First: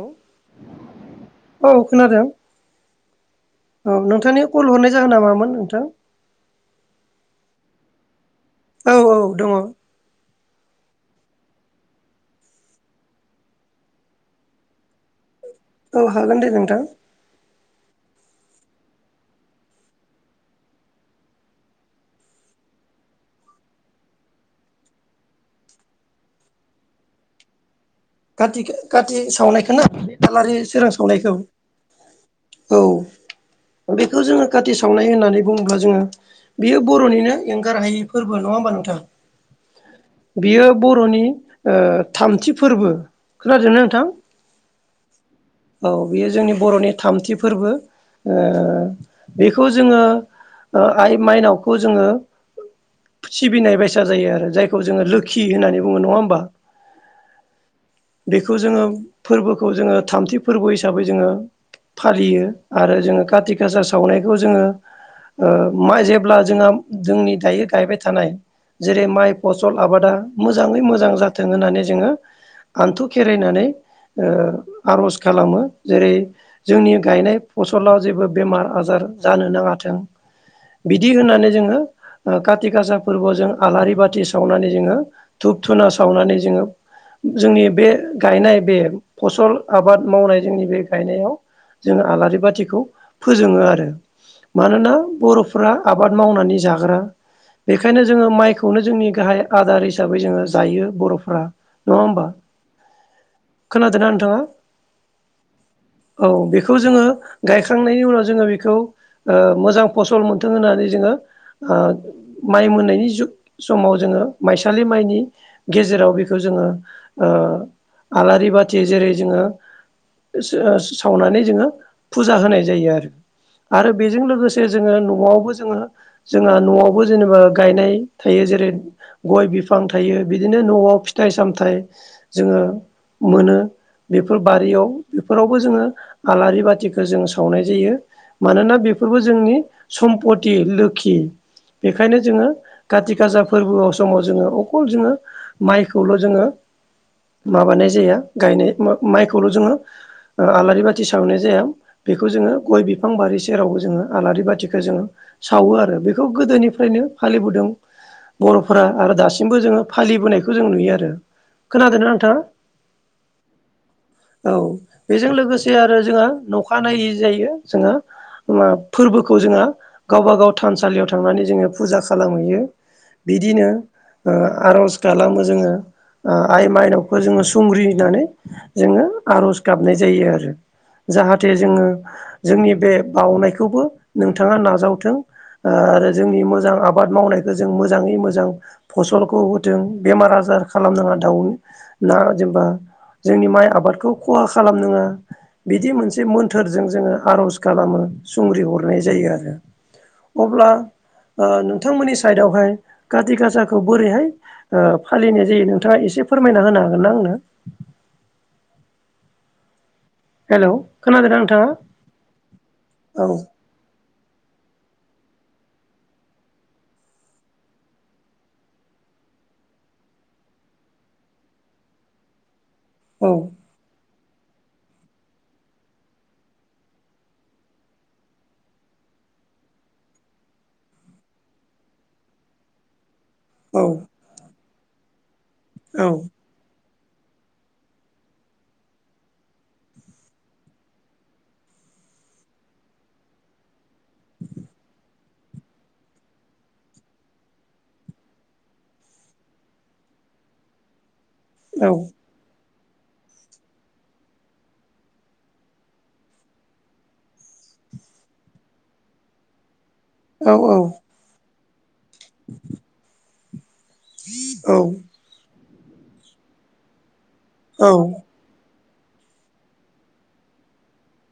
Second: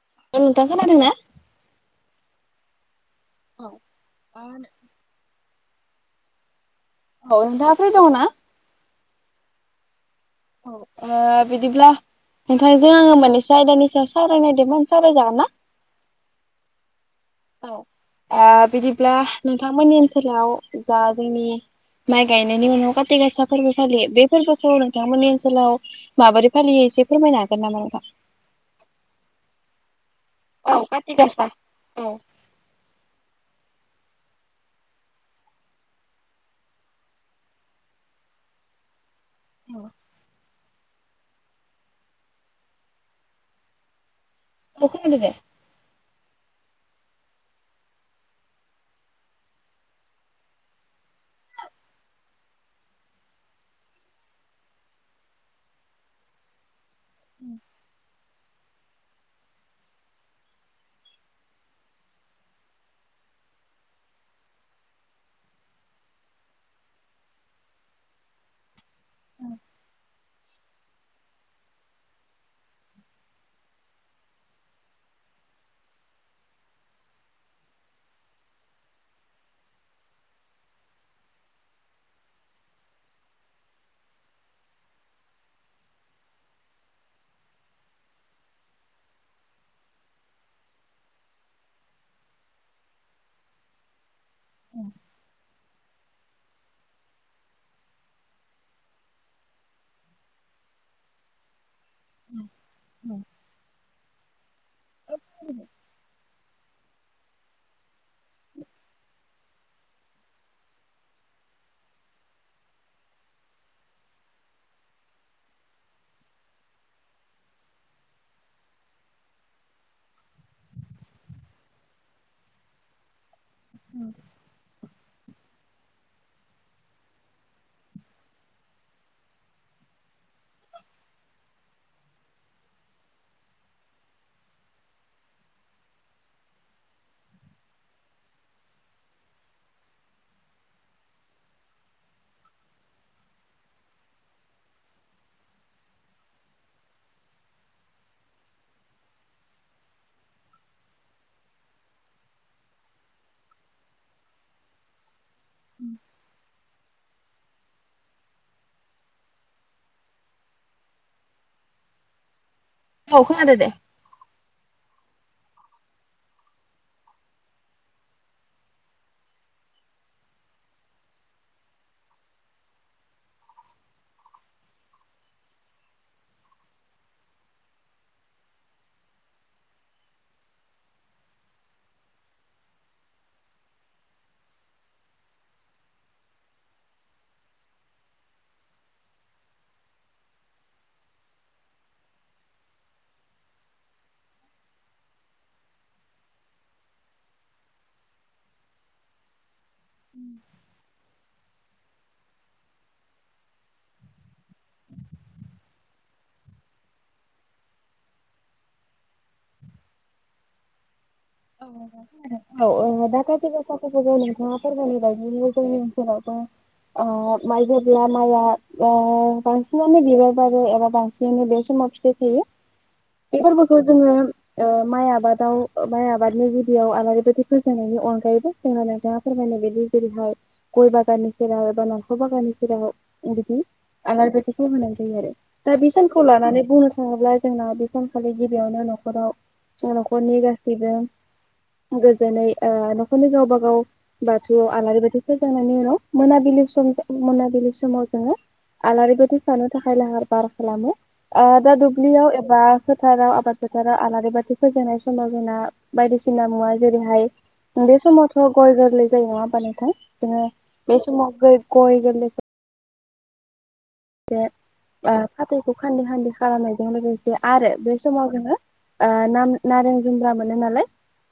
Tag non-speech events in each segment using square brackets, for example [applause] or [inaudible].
औ नोंथां खोनादों ना? औ खोनादों औ नोंथांनि कल हरनाय जाहोना नामामोन नोंथां। दाफ्रि दङना औ औ दङ। औ बिदिब्ला नोंथांजों आङो मोनानेसे आयदानि सायाव सावरायनायदोंमोन साररायजागोन ना? औ हागोन दे नोंथां औ बिदिब्ला नोंथांमोननि ओनसोलाव जा जोंनि माइ गायनायनि उनाव खााथि गासा फोरबो फालियो बे फोरबोखौ नोंथांमोननि ओनसोलाव माबोरै फालियो? एसे फोरमायनोागोन नामा नोंथां? खाथि सावनायखौनो दालारि औ सोरां काति सावनायखौ गासा औ औ बेखौ जोङो खाथि सावनाय होननानै बुङोब्ला जोङो। बेयो बर'निनो एंगार हायि फोरबो नङा होमबा नोंथां? औ बियो बर'नि थामथि फोरबो खोनादोंना नोंथां? अखोनाबायदा औ बेयो जोंनि बर'नि थामथि फोरबो बेखौ जोङो आइ माइनावखौ जोङो सिबिनाय बाइसा जायो आरो जायखौ जोङो लोखि होननानै बुङो नङा होमबा। उ बेखौ जोङो फोरबोखौ जोङो थामथि फोरबो हिसाबै जोङो फालियो आरो जोङो कारति खाासा सावनायखौ जोङो माइ जेब्ला जोंहा जोंनि दायो गायबाय थानाय जेरै माइ फसल आबादा मोजाङै मोजां जाथों होननानै जोङो आान्थु खेरायनानै आर'ज खालामो जेरै जोंनि गायनाय फसलाव जेबो बेमार आजार जानो नाङाथों बिदि होननानै जोङो कातिक आसा फोरबोआवजोंआलारि बाथि सावनानै जोङो धपधुना सावनानै जोङो [inaudible] जोंनि बे गायनाय बे फसल आबाद मावनाय जोंनि बे गायनायाव जोंङ आलारि बाथिखौ फोजोङो आरो मानोना बर' फोरा आबाद मावनानै जाग्रा बेखायनो जोङो माइखौनो जोंनि गाहाय आदार हिसाबै जोङो जायो बर'फ्रा नङा। होमबा औ द' [inaudible] औ बेखौ जोङो गायखांनायनि उनाव जोङो बेखौ मोजां फसल मोनथों होननानै जोङो माइ मोननायनि समाव जोङो माइसालि माइनि गेजेराव बेखौ जों जो आलारि बाथि जेरै जोङो सावनानै जोङो फुजा होनाय जायो आरो। आरो बेजों लोगोसे जोङो न'आवबो जोङो जोंहा न'आवबो जेनेबा गायनाय थायो जेरै गय बिफां थायो बिदिनो न'आव फिथाइ सामथाइ जोङो मोनो। बेफोर बारियाव बेफोरावबो जोङो आलारि बाथिखो जों सावनाय जायो। मानोना बेफोरबो जोंनि सम्पति लोखि। बेखायनो जोङो काति गाजा फोर्बोआव समाव जोङो अखल जोङो माइखौल' जोङो माबानाय जाया गायनाय मा-माइखौल' जोङो ओ आलारि बाथि सावनाय जाया बेखौ जोङो गइ बिफां बारि सेरावबो जोङो आलारि बाथिखो जोङो सावो आरो। बेखौ गोदोनिफ्रायनो फालिबोदों बर'फोरा आरो दासिमबो जोङो फालिबोनायखौ जों नुयो आरो। खोनादों ना नोंथाङा? औ खोनादों दे। औ बेजों लोगोसे आरो जोंहा अखानायै जायो जोंहा फोर्बोखौ जोंहा गावबागाव थानसालियाव थांनानै जोङो फुजा खालामहैयो। बिदिनो ओ आर'ज खालामो जोङो। ओ आइ माइनावखौ जोङो सुंग्रि होनानै जोङो आर'ज गाबनाय जायो आरो। जाहाथे जोङो जोंनि बे बावनायखौबो नोंथाङा नाजावथों आरो जोंनि मोजां आबाद मावनायखौ जों मोजाङै मोजां फसलखौ होथों बेमार आ जार खालामनाङा दाव ना जेनबा जोंनि माइ आबादखौ खहा खालामनाङा बिदि मोनसे मोन्थोरजों जोङो आर'ज खालामो। सुंग्रि हरनाय जायो आरो। अब्ला ओ नोंथांमोननि साइदावहाय खाथि गासाखौ बोरैहाय फालिनाय जायो नों थाङा एसे फोरमायना होनो हागोन ना आंनो? हेलौ। खोनादोंना औ नोंथाङा खोनादों औ खाथि गासाखौबो जों फोर्बोनि बागै जोंनि ओनसोलावबो अ माइ जेब्ला माइआ ओ बांसिनानो बिबार बारो एबा बांसिनानो बे समाव फिथाइ थायो। औ बे फोर्बोखौ जोङो ओ माइ आबादाव माइ आबादनि गिबियाव आलारि बाथि फोजोंनायनि अनगायैबो जोंनाव नोंथाङा फोरमायनाय बायदि जेरै गय बागाननि सेराव एबा नख'र बागाननि सेराव बिदि औ आलारि बाथिखौ होनाय जायो आरो। दा बे औ सानखौ लानानै बुंनो थाङोब्ला जोंना बे सानखालि गिबियावनो नख'राव नख'रनि गा सैबो गोजोनै न'खरनि गावबागाव बाथौआव आलारि बाथि फोजोंनायनि उनाव मोनाबिलि सम मोनाबिलि समाव जोङो आलारि बाथि सावनो थाखाय लाहार फाहार खालामो। ओ दा औ दुब्लियाव एबा फोथाराव आबाद फोथाराव आलारि बाथि फोजोंनाय समाव जोंना बायदिसिना मुवा जेरैहाय बे समावथ गय गोरलै जायो नङा होनबा नोंथां। औ बे समाव गय गोरलैखो ओ फाथैखौ खान्दै खान्दै खालामनायजों लोगोसे आरो बे औ समाव जोङो ओ नाम-नारें जुम्ब्रा मोनो नालाय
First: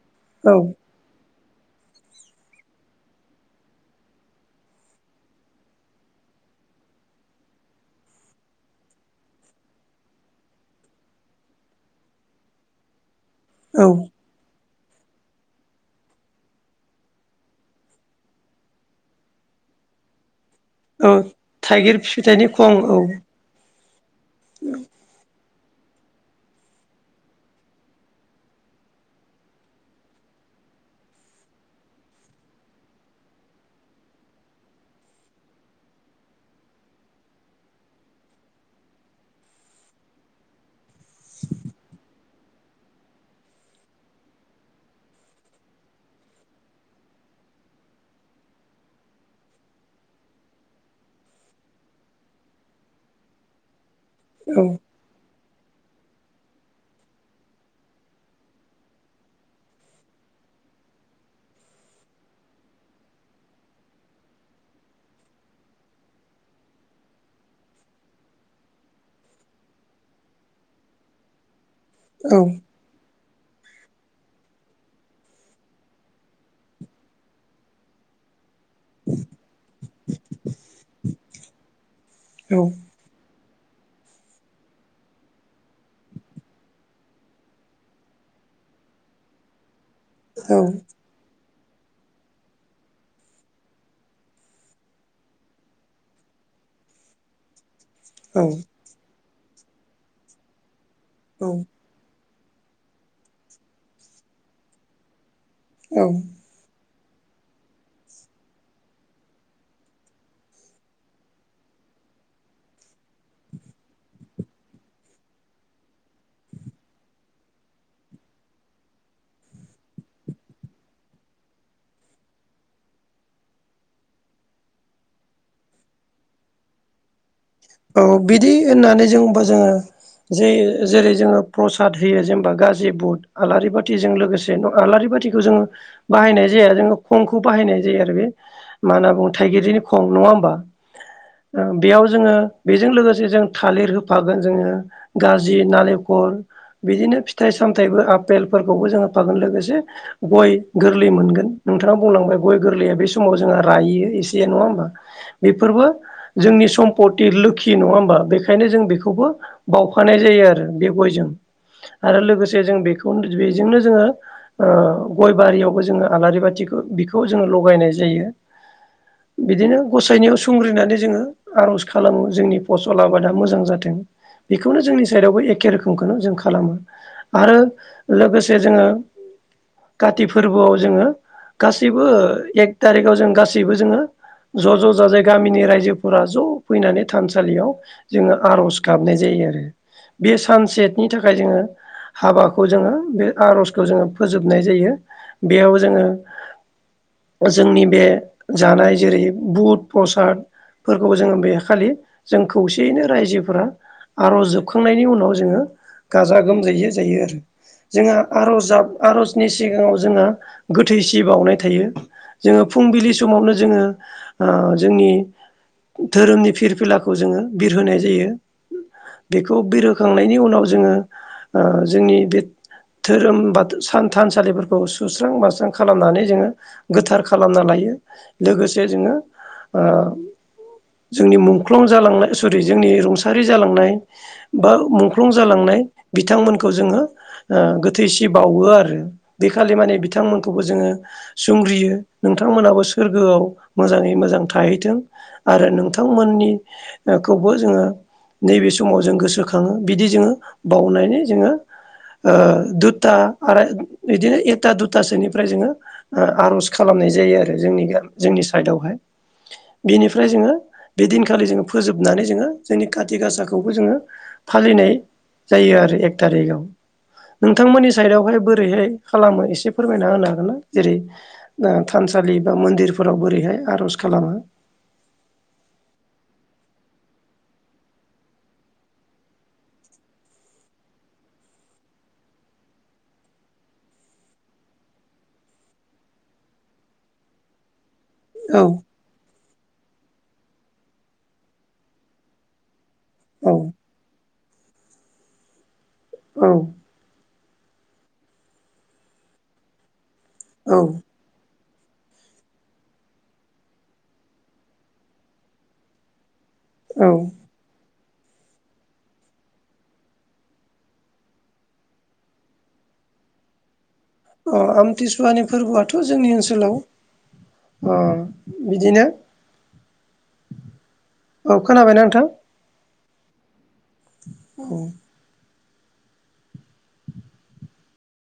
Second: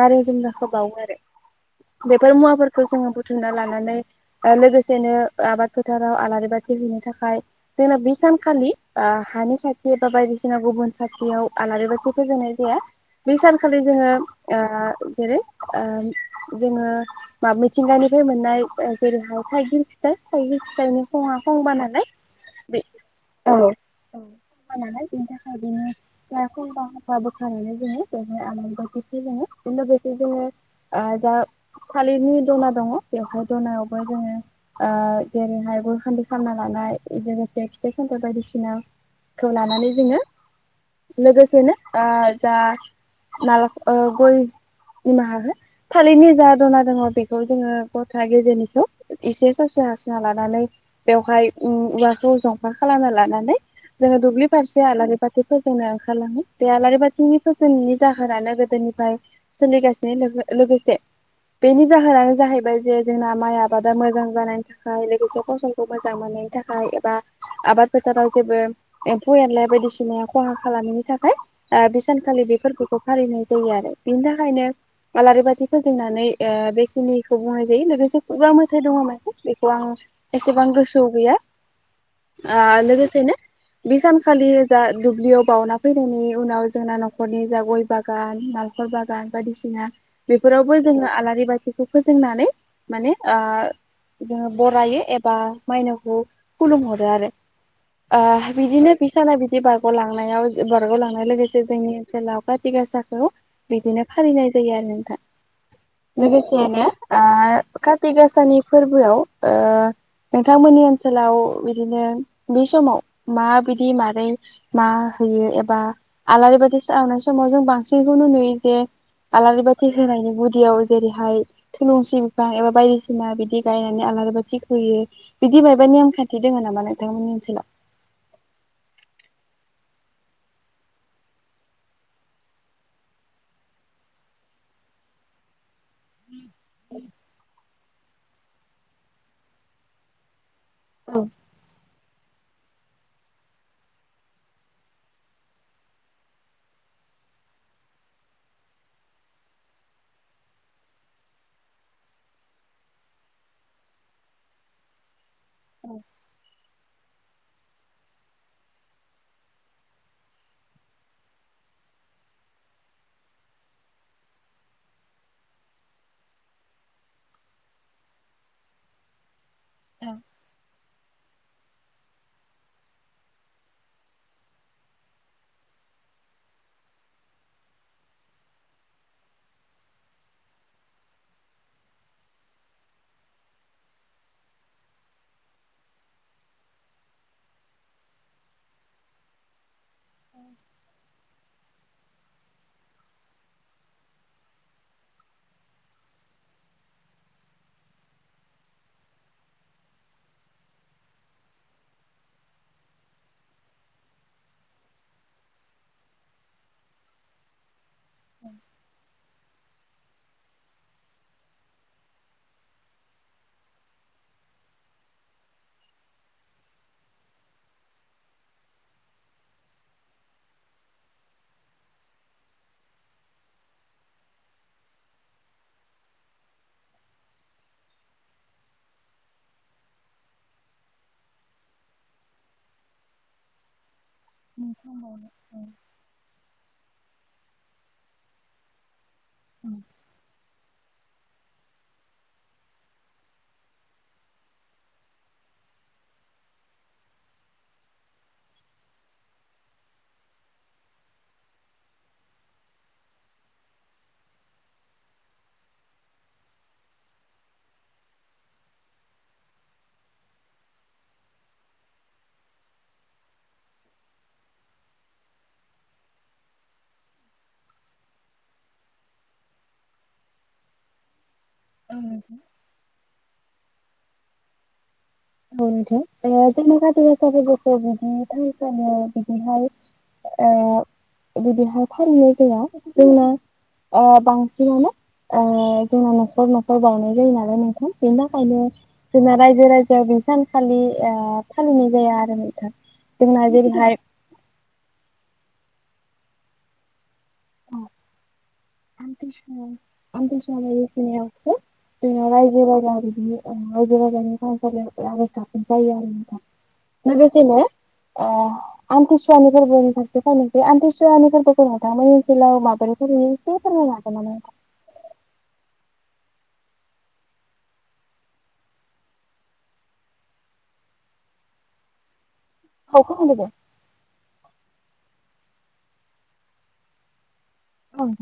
नारें औ जुम्ब्राखो बावो आरो। बेफोर मुवाफोरखौ जोङो बुथुमना लानानै ओ लोगोसेनो आबाद फोथाराव आलारि बाथि सिबिनो थाखाय जोंना बे सानखालि ओ हानि साथि एबा बायदिसिना गुबुन साथियाव आलारि बाथि फोजोंनाय जा जायो। बे सानखालि औ जोङो ओ जेरै ओ जोङो मिथिंगानिफ्राय मोननाय जेरैहाय थाइगिर फिथाय। थाइगिर फिथाइनि औ खङा खंबा थाइगिर नालाय। फिथाइनि बे खं औ। औ हानानै बेनि थाखाय बेनि खंफा खंफा बोखारनानै जोङो बेवहाय आलारि बाथि फोजोङो। बेनि उनाव बेखौ जोङो ओ दा थालिरनि दना दङ बेवहाय दनायावबो जोङो ओ जेरैहाय गइयखान्दि खालामना लानाय लोगोसे फिथाइ सामथाइ बायदिसिनाखौ लानानै जोङो लोगोसेनो ओ जा ना ग'इ निमाहा हो थालिरनि जा दना दङ बेखौ जोङो गथा गेजेरनिखौ एसे ससे हासना लानानै बेवहाय ओम औवाखौ जंफार खालामना लानानै जोङो दुब्लि औ फारसे आलारि बाथि [unintelligible] फनो ओंखारलाङो बे आलारि बाथिनि फोजोंनायनि जाहोनानो गोदोनिफ्राय सोलिगासिनो दं ओ लोगोसे बेनि जाहोनानो जाहैबाय जे जोंना माइ आबादा मोजां जानायनि थाखाय लोगोसे फसलखौ मोजां मोनो नि थाखाय एबा आबाद फोथाराव जेबो एम्फौ एनलाया बायदिसिनाय खहा खालामैनि थाखाय ओ औ बेसानखालि बेफोरखौ फालिनाय जायो आरो बिनि थाखायनो आलारि बाथि फोजोंनानै ओ बेखिनिखौ बुंनाय जायो लोगोसे मो [unintelligible] दङ मोन‌ बेखौ आं एसेबां गोसोआव गैया आ औ लोगोसेनो बे सानखालि जा दुब्लियाव बावउना फैनायनि उनाव जोंना न'खरनि जा गय बागान नालखेर ब बागान बायदिसिना बेफोरावबो जों आलारि बाथि बेखौ फोजोंनानै माने ओ जोङो बरायो एबा मायनावखौ खुलुमहरो आरो औ ओ बिदिनो बे साना बिदि बारग' लांनायाव जेब्ला बाव लांनाय लोगोसे जोंनि ओनसोलाव काथि गासाखौ बिदिनो फालिनाय जायो आरो नोंथां औ लोगोसेयैनो ओ काति गाासानि फोरबोआव ओ नोंथांमोननि ओ ओनसोलाव बिदिनो बे समाव माबायदि मारै मा होयो एबा आलारि बाथि सावनाय समाव जों बांसिनखौनो नुयो जे आलारि बाथि होनायनि गुदियाव जेरैहाय थुलुंसि बिफां एबा बायदिसिना बिदि गायनानै आ [unintelligible] थि होयो बिदि मायबा नेम खान्थि दङ नामा नोंथांमोननि ओनसोलाव? औ बिदि होननानै जों बो जोङो जे जेरै जोङो प्रसाद होयो जेनेबा गाजि बुट आलारि बाथिजों लोगोसे आलारि न बा बाथिखौ जोङो बाहायनाय जाया जोङो खंखौ बाहायनाय जायो आरो बे मा होनना बुङो थाइगिरनि खं नङा होमबा औ ओ बेयाव जोङो- बेजों लोगोसे जों थालिर होफागोन जोङो गाजि नालेंखल बिदिनो फिथाइ साम सामथाइबो आपेलफोरखौबो जोङो होफागोन लोगोसे गय गोरलै मोनगोन नोंथाङा बुंलांबाय गय गो गोरलैया बे समाव जोंहा रायो एसे नङा होमबा बेफोरबो जोंनि सम्पति लोगो खि नङा होमबा बेखायनो जों बेखौबो बावफानाय जायो आरो बे गयजों। आरो लोगोसे जों बेखौनो बेजोंनो जोङो ओ गय बारियावबो जोङो आलारि बाथिखौ बेखौ जोङो लगायनाय जायो। [inaudible] बिदिनो गसाइनायाव संग्रिनानै जोङो आर'ज खालामो जोंनि फसल आबादा मोजां जाथों बेखौनो जोंनि साइडआवबो एखे रोखोमखौनो जों खालामो आरो लोगोसे जोङो काति फोरबोआव जोङो गासैबो एक थारिखआव जों गासैबो जोङो ज' ज' जाजाय गामिनि रायजोफोरा ज' फैनानै थानसालियाव जोङो आर'ज गाबनाय जायो आरो बे सानसेनि थाखाय जोङो हाबाखौ जोङो बे आर'जखौ जोङो फोजोबनाय जायो बेयाव जोङो जोंनि बे जानाय जेरै बुध, प्रसाद फोरखौबो जोङो बे खालि जों खौसेयैनो रायजोफोरा आर'ज जोबखांनायनि उनाव जोङो गाजा गोमजायै जायो आरो जोंहा आर'जाव आर'ज नि सिगाङाव जोंना गोथै सि बावनाय थायो। जोङो फुंबिलि समावनो जोङो ओ जोंनि धोरोमनि फिरफिला खौ जोङो बिरहोनाय जायो। बेखौ बिरहोखांनायनि उनाव जोङो ओ जोंनि बे धोरोम बाथौ सान थानसालिफोरखौ सुस्रां बास्रां खालामनानै जोङो गोथार खालामना लायो। लोगोसे जोङो ओ जोंनि मुं मुख्लं जालांनाय सरि जोंनि रुंसारि जालांनाय बा मुंख्लं जालांनाय बिथांमोनखौ जोङो ओ गोथैसि बावो आरो बे खालि माने बिथांमोनखौबो जोङो संग्रियो नोंथांमोनाबो सोरगोआव मोजाङै मोजां थाहैथों आरो नोंथां मोननिखौबो जोङो नैबे समाव जों गोसोखाङो बिदि जोङो बावनानै जोङो ओ दुता आरो बिदिनो एता दुतासोनिफ्राय जोङो आर'ज खालामो नाय जायो आरो जोंनि जा जोंनि साइडावहाय बेनिफ्राय जोङो बे दिन खालि जोङो फोजोबनानै जोङो जोंनि काति गासाखौबो जोङो फालिनाय जायो आरो एक तारिगआव नोंथांमोननि साइदआवहाय बोरैहाय खालामो एसे फोरमायना होनो हागोन ना जेरै ओ औ थानसालि बा मन्दिरफोराव बोरैहाय आर'ज खालामो? औ नोंथां जोंनि काति गासा फोरबोखौ बिदिनो [unintelligible] बिदिहाय ओ बिदिहाय फालियो जोङो जोंना ओ बांसिनानो ओ जोंना न'खर न'खर बावनाय जायो नालाय नोंथां। बेनि थाखायनो औ जोंना रायजो राजाया बै सानखालि ओ फालिनाय जाया आरो नोंथां जोंना औ जेरैहाय औ आमथि सुवा आमथि औ सुवानि [inaudible] सो जोंना रायजो राजा आरो रायजो राजानि थानसालियाव आर'ज गाबनाय जायो आरो नोंथां। औ लोगोसेनो ओ आमथिसुवानि फोरबोनि फारसे फानोसै आमथिसुवानि फोरबोखौ नोंथांमोनि ओनोलाव माबोरै फालियो? एसे फोरमायना अ आमथिसुवानि फोरबोआथ' जोंनि ओनसोलाव बिदिनो ओ बिदिनो औ खोनाबायना नोंथां? औ खोनादों दे। औ औ नोंथां।